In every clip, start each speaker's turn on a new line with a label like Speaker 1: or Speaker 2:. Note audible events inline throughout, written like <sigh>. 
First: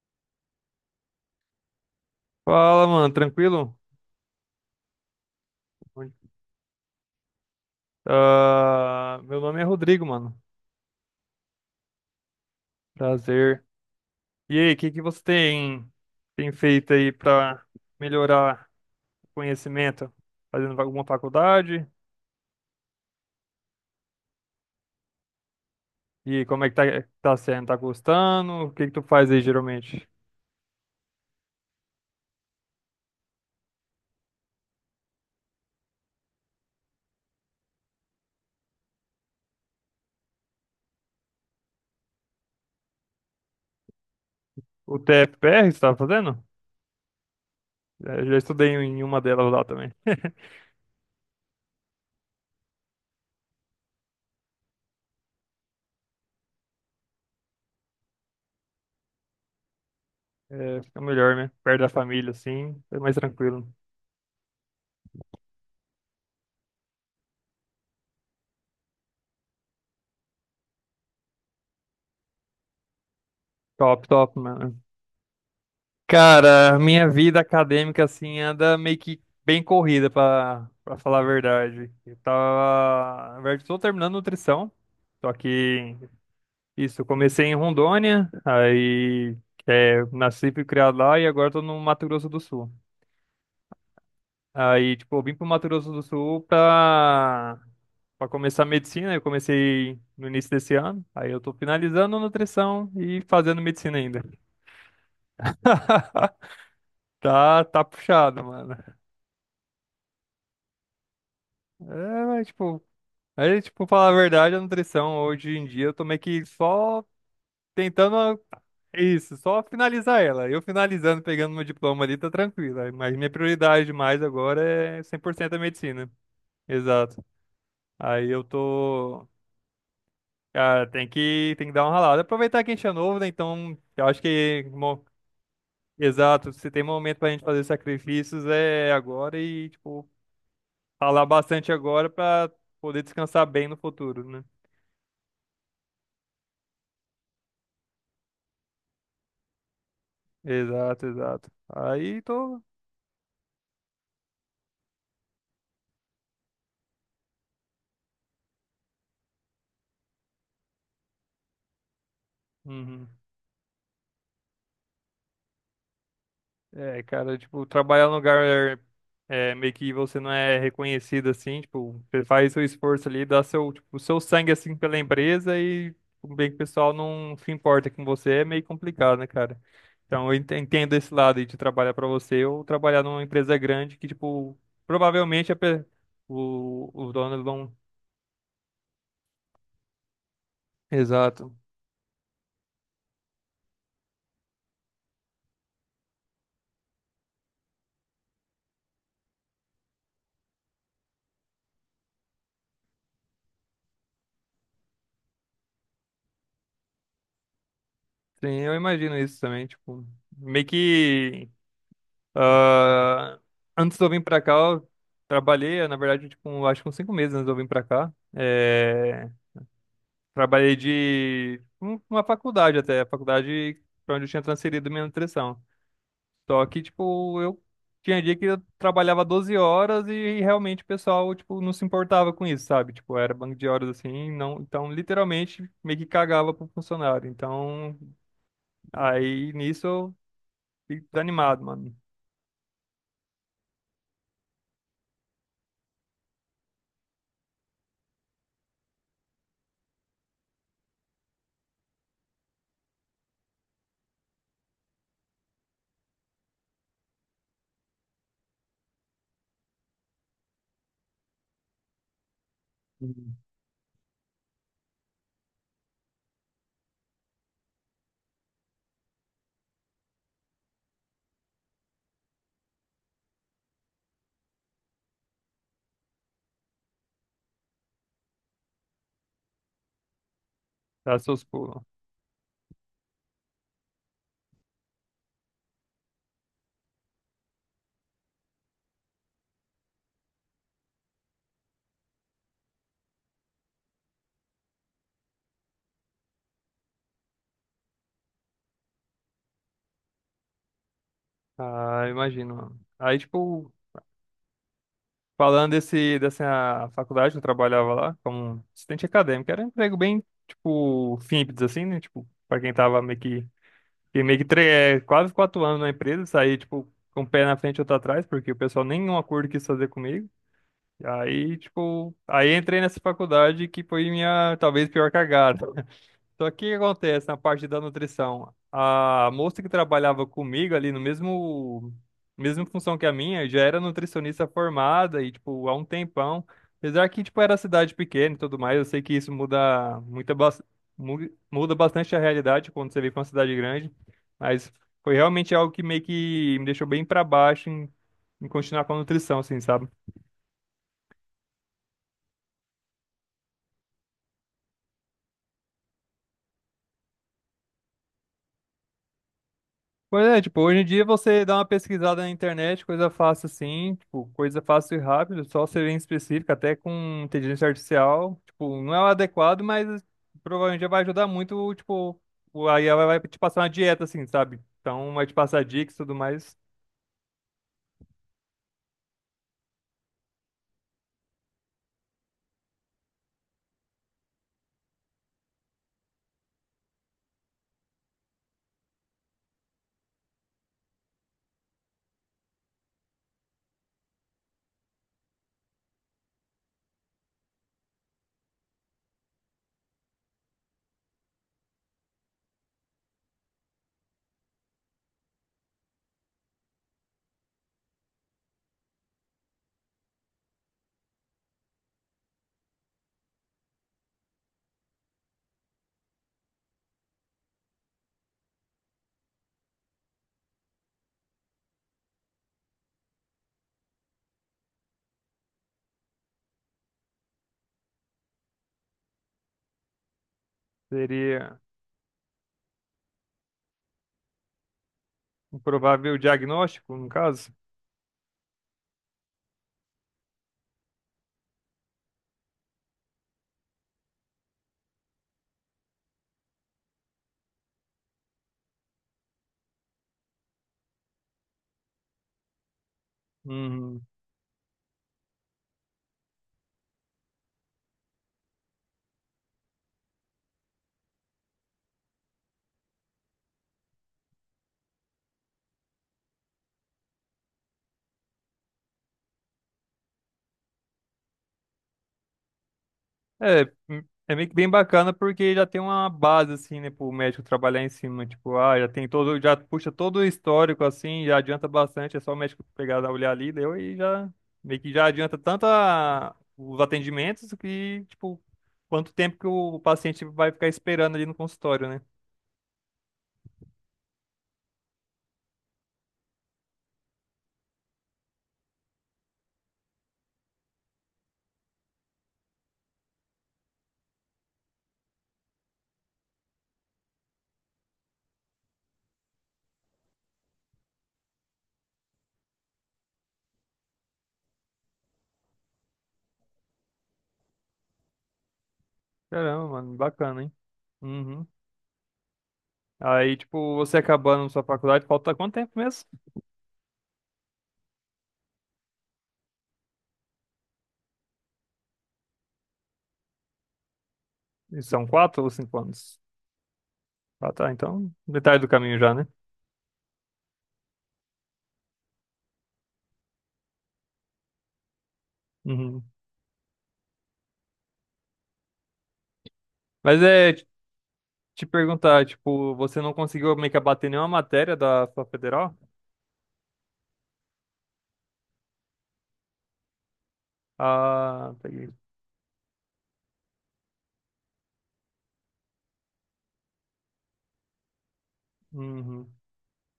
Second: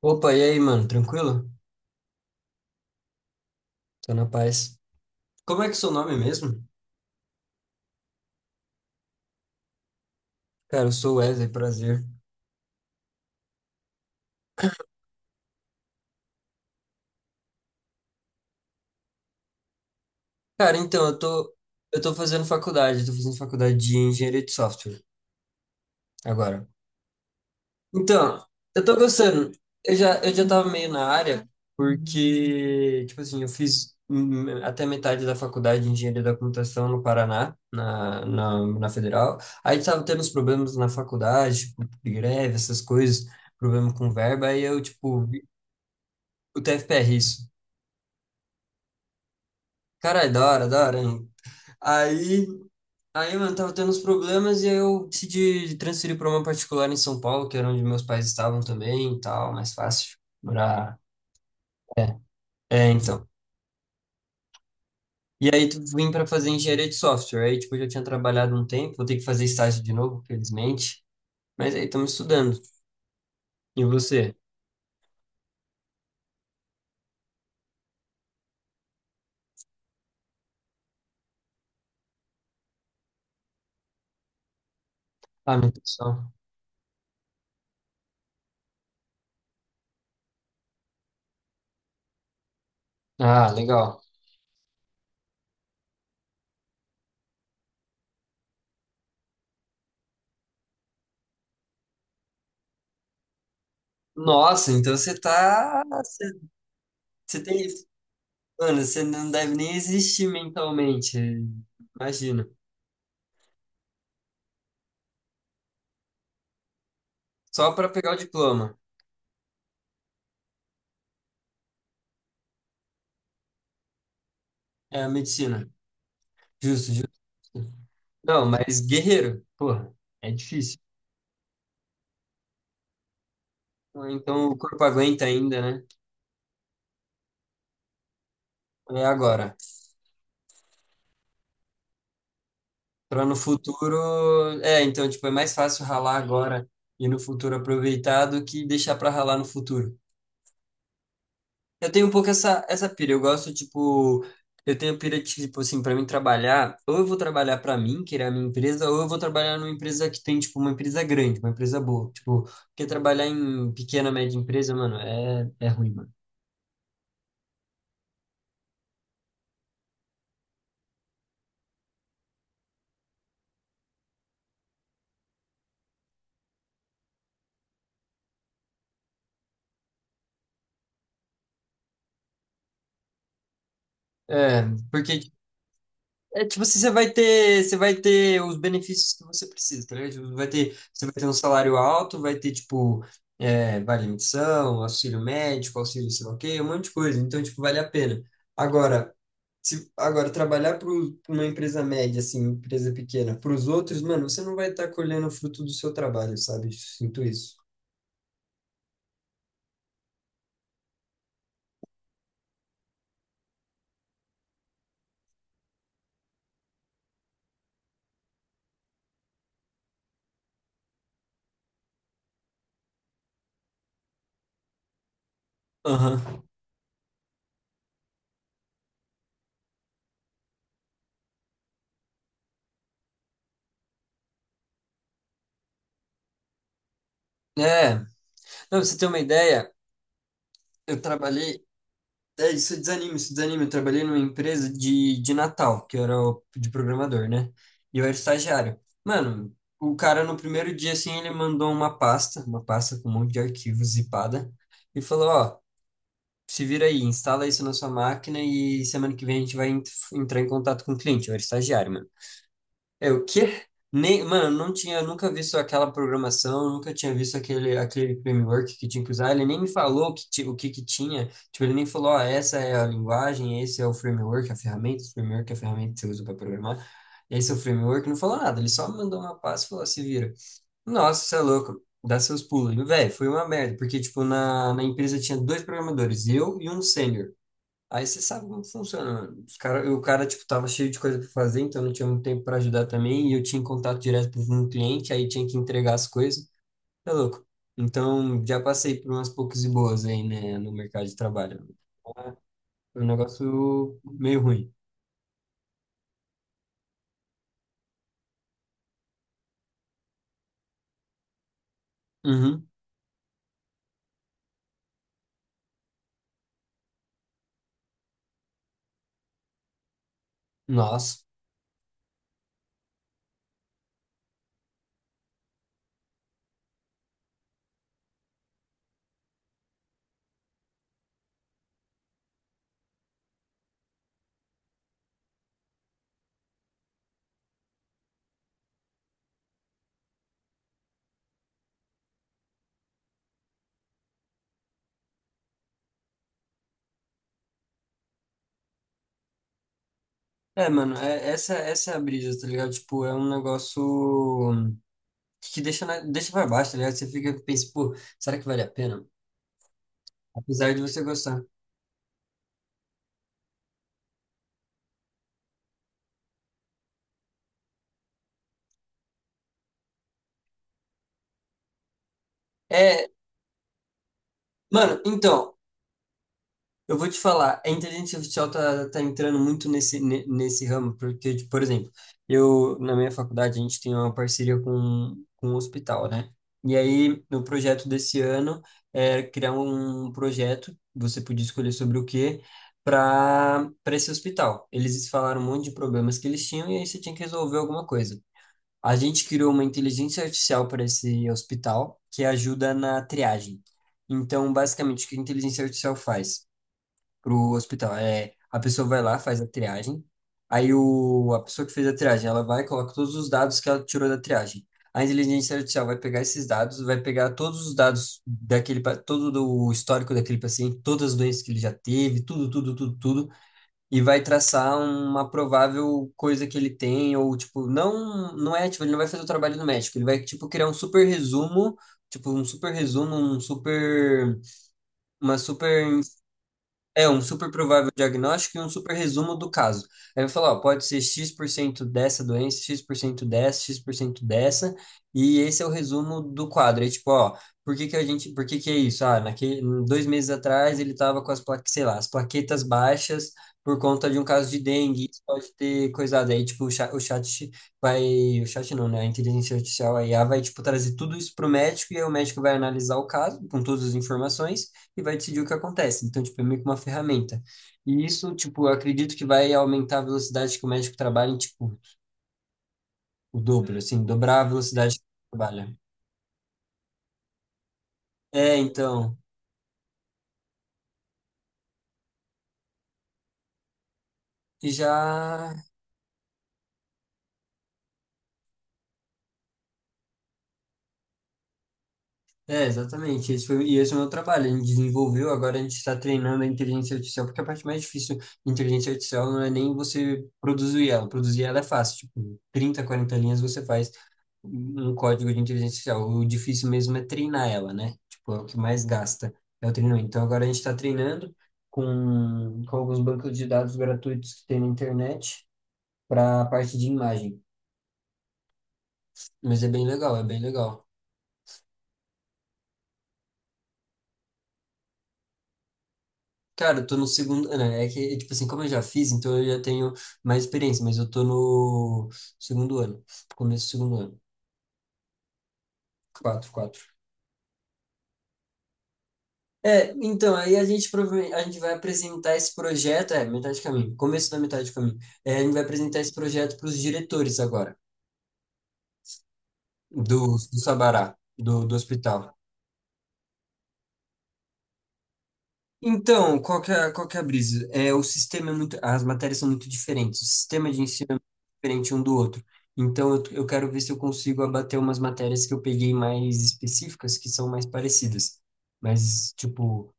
Speaker 1: Opa, e aí, mano? Tranquilo?
Speaker 2: Fala, mano, tranquilo?
Speaker 1: Tô na paz. Como é que é o seu nome mesmo?
Speaker 2: Ah, meu nome é Rodrigo, mano.
Speaker 1: Cara, eu sou Wesley, prazer.
Speaker 2: Prazer. E aí, o que que você tem feito aí pra melhorar o conhecimento?
Speaker 1: Cara,
Speaker 2: Fazendo alguma
Speaker 1: então,
Speaker 2: faculdade?
Speaker 1: eu tô fazendo faculdade de engenharia de software
Speaker 2: E como
Speaker 1: agora.
Speaker 2: é que tá sendo? Tá
Speaker 1: Então,
Speaker 2: gostando? O
Speaker 1: eu
Speaker 2: que que
Speaker 1: tô
Speaker 2: tu faz aí
Speaker 1: gostando. Eu
Speaker 2: geralmente?
Speaker 1: já, eu já tava meio na área, porque, tipo assim, eu fiz até metade da faculdade de engenharia da computação no Paraná, na Federal. Aí tava tendo uns problemas na faculdade, tipo, greve, essas coisas, problema com verba, aí eu,
Speaker 2: O
Speaker 1: tipo,
Speaker 2: TFPR você tá fazendo?
Speaker 1: o TFPR, isso.
Speaker 2: É, já estudei em uma delas lá também.
Speaker 1: Caralho,
Speaker 2: <laughs>
Speaker 1: da hora, hein? Aí, aí, mano, tava tendo uns problemas e aí eu decidi transferir pra uma particular em São Paulo, que era onde meus pais estavam também e tal, mais fácil.
Speaker 2: É,
Speaker 1: Morar.
Speaker 2: fica melhor, né? Perto da
Speaker 1: É,
Speaker 2: família, assim,
Speaker 1: é,
Speaker 2: é mais
Speaker 1: então.
Speaker 2: tranquilo.
Speaker 1: E aí tu vim pra fazer engenharia de software. Aí, tipo, eu já tinha trabalhado um tempo, vou ter que fazer estágio de novo, felizmente. Mas aí estamos estudando. E
Speaker 2: Top,
Speaker 1: você?
Speaker 2: top, mano. Cara, minha vida acadêmica assim anda meio que bem corrida pra para falar a verdade. Eu tava, na verdade, tô terminando nutrição, só
Speaker 1: Ah,
Speaker 2: que
Speaker 1: nutrição.
Speaker 2: isso, eu comecei em Rondônia, aí é, nasci e fui criado lá e agora tô no Mato Grosso do Sul.
Speaker 1: Ah, legal.
Speaker 2: Aí, tipo, eu vim pro Mato Grosso do Sul pra para começar medicina, eu comecei no início desse ano. Aí eu tô finalizando nutrição e fazendo medicina ainda.
Speaker 1: Nossa, então você tá. Você
Speaker 2: <laughs>
Speaker 1: você
Speaker 2: Tá,
Speaker 1: tem.
Speaker 2: tá puxado, mano.
Speaker 1: Mano, você não deve nem existir mentalmente.
Speaker 2: É, mas,
Speaker 1: Imagina.
Speaker 2: tipo, aí, tipo, falar a verdade, a nutrição hoje em dia eu tô meio que só
Speaker 1: Só para pegar o
Speaker 2: tentando a-
Speaker 1: diploma.
Speaker 2: isso, só finalizar ela. Eu finalizando, pegando meu diploma ali, tá tranquilo. Aí, mas minha prioridade mais agora é
Speaker 1: É,
Speaker 2: 100% a
Speaker 1: medicina.
Speaker 2: medicina.
Speaker 1: Justo, justo.
Speaker 2: Exato. Aí eu
Speaker 1: Não, mas
Speaker 2: tô.
Speaker 1: guerreiro, porra, é difícil.
Speaker 2: Cara, tem que dar uma ralada. Aproveitar que a gente é novo, né? Então, eu acho
Speaker 1: Então o
Speaker 2: que.
Speaker 1: corpo
Speaker 2: Mo-
Speaker 1: aguenta ainda, né?
Speaker 2: exato, se tem momento pra gente fazer sacrifícios é
Speaker 1: É
Speaker 2: agora
Speaker 1: agora.
Speaker 2: e, tipo, ralar bastante agora pra poder
Speaker 1: Para no
Speaker 2: descansar bem no
Speaker 1: futuro,
Speaker 2: futuro, né?
Speaker 1: é, então tipo é mais fácil ralar agora e no futuro aproveitar do que deixar para ralar no futuro.
Speaker 2: Exato, exato.
Speaker 1: Eu tenho um
Speaker 2: Aí
Speaker 1: pouco
Speaker 2: tô.
Speaker 1: essa pira. Eu gosto, tipo, eu tenho pira, tipo, assim, pra mim trabalhar, ou eu vou trabalhar pra mim, que é a minha empresa, ou eu vou trabalhar numa empresa que tem, tipo, uma empresa grande, uma empresa boa. Tipo, porque
Speaker 2: Uhum.
Speaker 1: trabalhar em pequena, média empresa, mano, é ruim, mano.
Speaker 2: É, cara, tipo, trabalhar num lugar é, meio que você não é reconhecido assim, tipo, você faz seu esforço ali, dá seu, tipo, seu sangue assim pela empresa e tipo, bem que o pessoal não se importa com você, é meio complicado, né, cara? Então entendo esse lado aí de trabalhar pra você ou trabalhar numa empresa grande que, tipo,
Speaker 1: É, porque,
Speaker 2: provavelmente a pe-
Speaker 1: é, tipo, assim, você
Speaker 2: o,
Speaker 1: vai
Speaker 2: os donos
Speaker 1: ter,
Speaker 2: vão.
Speaker 1: você vai ter os benefícios que você precisa, tá ligado? Tipo, vai ter, você vai ter um
Speaker 2: Exato.
Speaker 1: salário alto, vai ter, tipo, é, vale menção, auxílio médico, auxílio sei lá o quê, um monte de coisa. Então, tipo, vale a pena. Agora, Se, agora, trabalhar para uma empresa média, assim, empresa pequena, para os outros, mano, você não vai estar colhendo o fruto do seu trabalho, sabe? Sinto isso.
Speaker 2: Sim, eu imagino isso também, tipo, meio que. Ah, antes de eu vir pra cá, eu trabalhei, na verdade, tipo, acho que uns 5 meses antes de eu vir pra cá. É, trabalhei uma faculdade até, a faculdade pra onde eu tinha transferido minha nutrição.
Speaker 1: Aham.
Speaker 2: Só que, tipo, eu tinha dia que eu trabalhava 12 horas e realmente o pessoal, tipo, não se importava com isso, sabe? Tipo, era banco de horas assim, não, então literalmente meio que cagava pro funcionário.
Speaker 1: É,
Speaker 2: Então,
Speaker 1: não, pra você ter uma
Speaker 2: aí
Speaker 1: ideia,
Speaker 2: nisso eu
Speaker 1: eu
Speaker 2: fiquei
Speaker 1: trabalhei.
Speaker 2: desanimado, mano.
Speaker 1: É, isso desanima, isso desanima. Eu trabalhei numa empresa de, Natal, que eu era de programador, né? E eu era estagiário. Mano, o cara no primeiro dia, assim, ele mandou uma pasta com um monte de arquivos zipada, e falou: Ó, se vira aí, instala isso na sua máquina e semana que vem a gente vai entrar em contato com o cliente, eu era estagiário, mano. É o
Speaker 2: Uhum.
Speaker 1: quê? Nem, mano, não tinha, nunca visto aquela programação, nunca tinha visto aquele framework que tinha que usar, ele nem me falou que, o que que tinha, tipo, ele nem falou, ó, essa é a linguagem, esse é o framework, a ferramenta, o framework é a ferramenta que você usa para programar, esse é o framework, não falou nada, ele só mandou uma pasta e falou, se vira.
Speaker 2: Dá
Speaker 1: Nossa, você é
Speaker 2: seus
Speaker 1: louco
Speaker 2: pulos.
Speaker 1: dá seus pulos. Velho, foi uma merda, porque, tipo, na empresa tinha dois programadores, eu e um sênior. Aí você sabe como funciona. O cara, tipo, tava cheio de coisa pra fazer, então não tinha muito tempo pra ajudar também. E eu tinha contato direto com o cliente, aí tinha que entregar as coisas. É louco. Então, já passei por umas poucas e boas aí, né, no mercado de trabalho.
Speaker 2: Ah, imagino.
Speaker 1: Foi um
Speaker 2: Aí, tipo,
Speaker 1: negócio meio ruim.
Speaker 2: falando dessa faculdade que eu trabalhava lá, como assistente acadêmico, era um emprego bem, tipo, simples, assim, né? Tipo, pra
Speaker 1: Uhum.
Speaker 2: quem tava meio que, que meio que tre- é, quase 4 anos na empresa, saí, tipo, com o pé na frente e outro atrás, porque o pessoal nenhum acordo quis fazer comigo. E
Speaker 1: Nossa.
Speaker 2: aí, tipo, aí entrei nessa faculdade que foi minha, talvez, pior cagada. Só que o que acontece na parte da nutrição? A moça que trabalhava comigo ali no mesmo, mesma função que a minha, já era nutricionista formada e, tipo, há um tempão. Apesar que, tipo, era cidade pequena e tudo mais, eu sei que isso mu- muda bastante a realidade quando você vem pra uma cidade grande. Mas foi realmente algo que meio que me deixou bem pra baixo em continuar com a nutrição, assim, sabe?
Speaker 1: É, mano, essa é a brisa, tá ligado? Tipo, é um negócio que deixa pra baixo, tá ligado? Você fica, pensa, pô, será que vale a pena?
Speaker 2: Pois é, tipo,
Speaker 1: Apesar de
Speaker 2: hoje em
Speaker 1: você
Speaker 2: dia
Speaker 1: gostar.
Speaker 2: você dá uma pesquisada na internet, coisa fácil assim, tipo, coisa fácil e rápido, só ser bem específica, até com inteligência artificial, tipo, não é o adequado, mas provavelmente já vai ajudar muito, tipo, o a IA vai
Speaker 1: É,
Speaker 2: vai te passar uma dieta assim, sabe?
Speaker 1: mano,
Speaker 2: Então vai te
Speaker 1: então.
Speaker 2: passar dicas e tudo mais,
Speaker 1: Eu vou te falar, a inteligência artificial tá entrando muito nesse ramo, porque, tipo, por exemplo, eu, na minha faculdade, a gente tem uma parceria com um hospital, né? E aí, no projeto desse ano, é criar um projeto, você podia escolher sobre o quê, para esse hospital. Eles falaram um monte de problemas que eles tinham e aí você tinha que resolver alguma coisa. A gente criou uma inteligência artificial para esse hospital que ajuda na triagem. Então, basicamente, o que a inteligência artificial faz? Pro hospital. É, a pessoa vai lá, faz a triagem. Aí a pessoa que fez a triagem, ela vai e coloca todos os dados que ela tirou da triagem. A inteligência artificial vai pegar esses dados, vai pegar todos os dados todo do histórico daquele paciente, todas as doenças que ele já teve, tudo, tudo, tudo, tudo, e vai traçar uma provável coisa que ele tem, ou tipo, não, não é, tipo, ele não vai fazer o trabalho do médico, ele vai, tipo, criar um super
Speaker 2: seria
Speaker 1: resumo, tipo, um super resumo, um super uma
Speaker 2: um
Speaker 1: super
Speaker 2: provável diagnóstico,
Speaker 1: é
Speaker 2: no
Speaker 1: um super
Speaker 2: caso.
Speaker 1: provável diagnóstico e um super resumo do caso. Aí eu falo, ó, pode ser X% dessa doença, X% dessa, e esse é o resumo do quadro. Aí, tipo, ó, por que que é isso? Ah, 2 meses atrás ele tava com as plaquetas, sei lá, as plaquetas baixas por
Speaker 2: Uhum.
Speaker 1: conta de um caso de dengue, isso pode ter coisado. Aí, tipo, o chat vai, o chat não, né? A inteligência artificial, a IA, vai, tipo, trazer tudo isso pro médico e aí o médico vai analisar o caso com todas as informações e vai decidir o que acontece. Então, tipo, é meio que uma ferramenta. E isso, tipo, eu acredito que vai aumentar a velocidade que o médico trabalha em, tipo, o
Speaker 2: É,
Speaker 1: dobro, assim,
Speaker 2: é
Speaker 1: dobrar a
Speaker 2: meio que bem
Speaker 1: velocidade que
Speaker 2: bacana
Speaker 1: ele
Speaker 2: porque já
Speaker 1: trabalha.
Speaker 2: tem uma base, assim, né, pro médico trabalhar em cima.
Speaker 1: É,
Speaker 2: Tipo, ah, já tem
Speaker 1: então,
Speaker 2: todo, já puxa todo o histórico, assim, já adianta bastante. É só o médico pegar, dar olhar ali, deu e já,
Speaker 1: e
Speaker 2: meio que já adianta
Speaker 1: já.
Speaker 2: tanto os atendimentos que, tipo, quanto tempo que o paciente vai ficar esperando ali no consultório, né?
Speaker 1: É, exatamente. Esse foi, e esse é o meu trabalho. A gente desenvolveu, agora a gente está treinando a inteligência artificial, porque a parte mais difícil da inteligência artificial não é nem você produzir ela. Produzir ela é fácil, tipo, 30, 40 linhas você faz um código de inteligência artificial. O difícil mesmo é treinar ela, né? Tipo, é o que mais gasta, é o treinamento. Então agora a gente está treinando com alguns bancos de dados gratuitos que tem na internet para a parte de imagem. Mas
Speaker 2: Caramba,
Speaker 1: é bem
Speaker 2: mano,
Speaker 1: legal, é bem
Speaker 2: bacana, hein?
Speaker 1: legal.
Speaker 2: Uhum. Aí, tipo, você acabando sua faculdade, falta quanto tempo mesmo?
Speaker 1: Cara, eu tô no segundo, né? É que, tipo assim, como eu já fiz, então eu já tenho mais experiência, mas eu tô no segundo ano, começo do segundo ano.
Speaker 2: São 4 ou 5 anos?
Speaker 1: Quatro, quatro.
Speaker 2: Ah, tá, então, metade do caminho já, né?
Speaker 1: É, então, aí a gente provavelmente a gente vai apresentar esse projeto, é, metade de caminho, começo da metade de caminho. É, a gente vai apresentar
Speaker 2: Uhum.
Speaker 1: esse projeto para os diretores agora,
Speaker 2: Mas
Speaker 1: do,
Speaker 2: é.
Speaker 1: do Sabará, do,
Speaker 2: Te
Speaker 1: do
Speaker 2: perguntar,
Speaker 1: hospital.
Speaker 2: tipo, você não conseguiu meio que abater nenhuma matéria da sua federal?
Speaker 1: Então, qual que é a brisa? É, o sistema é muito, as matérias são muito diferentes, o sistema de ensino é muito
Speaker 2: Ah, peguei.
Speaker 1: diferente um do outro. Então, eu quero ver se eu consigo abater umas matérias que eu peguei mais específicas, que são mais parecidas. Mas,
Speaker 2: Uhum.
Speaker 1: tipo,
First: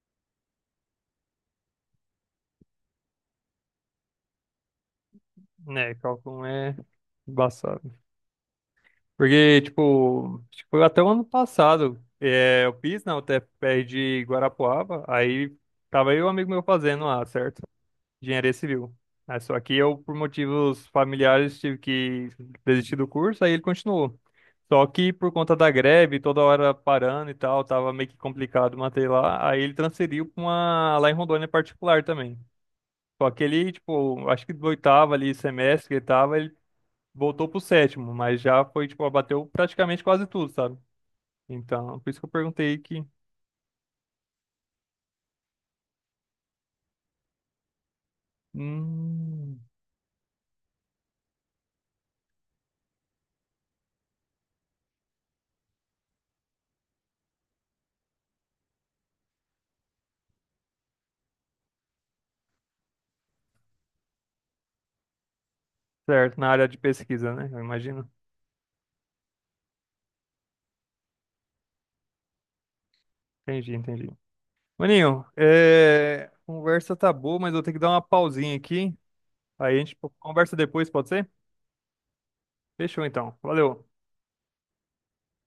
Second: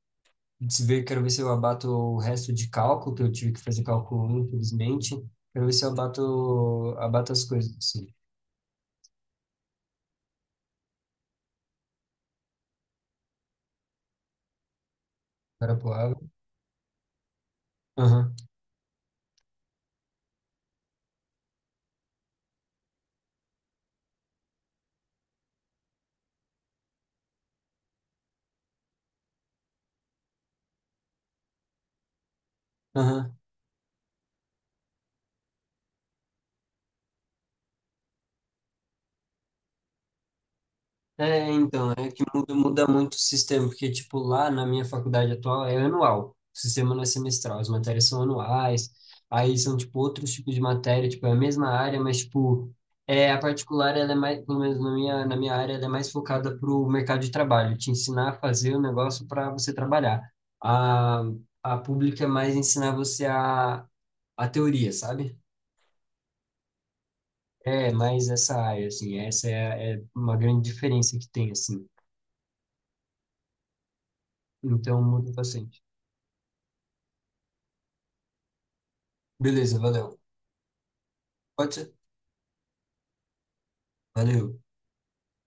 Speaker 1: se ver, quero ver se eu abato o resto de cálculo, que eu tive que fazer cálculo 1, infelizmente. Quero ver se eu
Speaker 2: É, cálculo um é
Speaker 1: abato as coisas,
Speaker 2: embaçado.
Speaker 1: sim.
Speaker 2: Porque, tipo, acho que foi até o ano passado, é, eu fiz na UTFPR de Guarapuava, aí
Speaker 1: Era a
Speaker 2: tava
Speaker 1: palavra.
Speaker 2: eu e um amigo meu fazendo lá, certo?
Speaker 1: Aham,
Speaker 2: Engenharia civil. Né? Só que eu, por motivos familiares, tive que desistir do curso, aí ele continuou. Só que por conta da greve, toda hora parando e tal, tava meio que complicado manter lá, aí ele transferiu para uma lá em Rondônia particular também. Só
Speaker 1: aham.
Speaker 2: que ele, tipo, acho que do oitavo ali, semestre que ele tava, ele voltou pro sétimo, mas já foi, tipo, abateu praticamente quase tudo, sabe?
Speaker 1: É, então,
Speaker 2: Então, por
Speaker 1: é
Speaker 2: isso
Speaker 1: que
Speaker 2: que eu
Speaker 1: muda,
Speaker 2: perguntei
Speaker 1: muda
Speaker 2: que,
Speaker 1: muito o sistema, porque, tipo, lá na minha faculdade atual é anual, o sistema não é semestral, as matérias são anuais, aí
Speaker 2: hum,
Speaker 1: são, tipo, outros tipos de matéria, tipo, é a mesma área, mas, tipo, a particular, ela é mais, pelo menos na minha área, ela é mais focada pro mercado de trabalho, te ensinar a fazer o negócio para você trabalhar. A, a pública é mais ensinar você a, teoria, sabe?
Speaker 2: certo, na área de pesquisa, né? Eu
Speaker 1: É,
Speaker 2: imagino.
Speaker 1: mais essa área, assim, é uma grande diferença que tem, assim,
Speaker 2: Entendi, entendi.
Speaker 1: então
Speaker 2: Maninho,
Speaker 1: muda bastante.
Speaker 2: é, conversa tá boa, mas eu vou ter que dar uma pausinha aqui. Aí a
Speaker 1: Beleza,
Speaker 2: gente
Speaker 1: valeu.
Speaker 2: conversa depois, pode ser?
Speaker 1: Pode ser?
Speaker 2: Fechou então. Valeu.
Speaker 1: Valeu.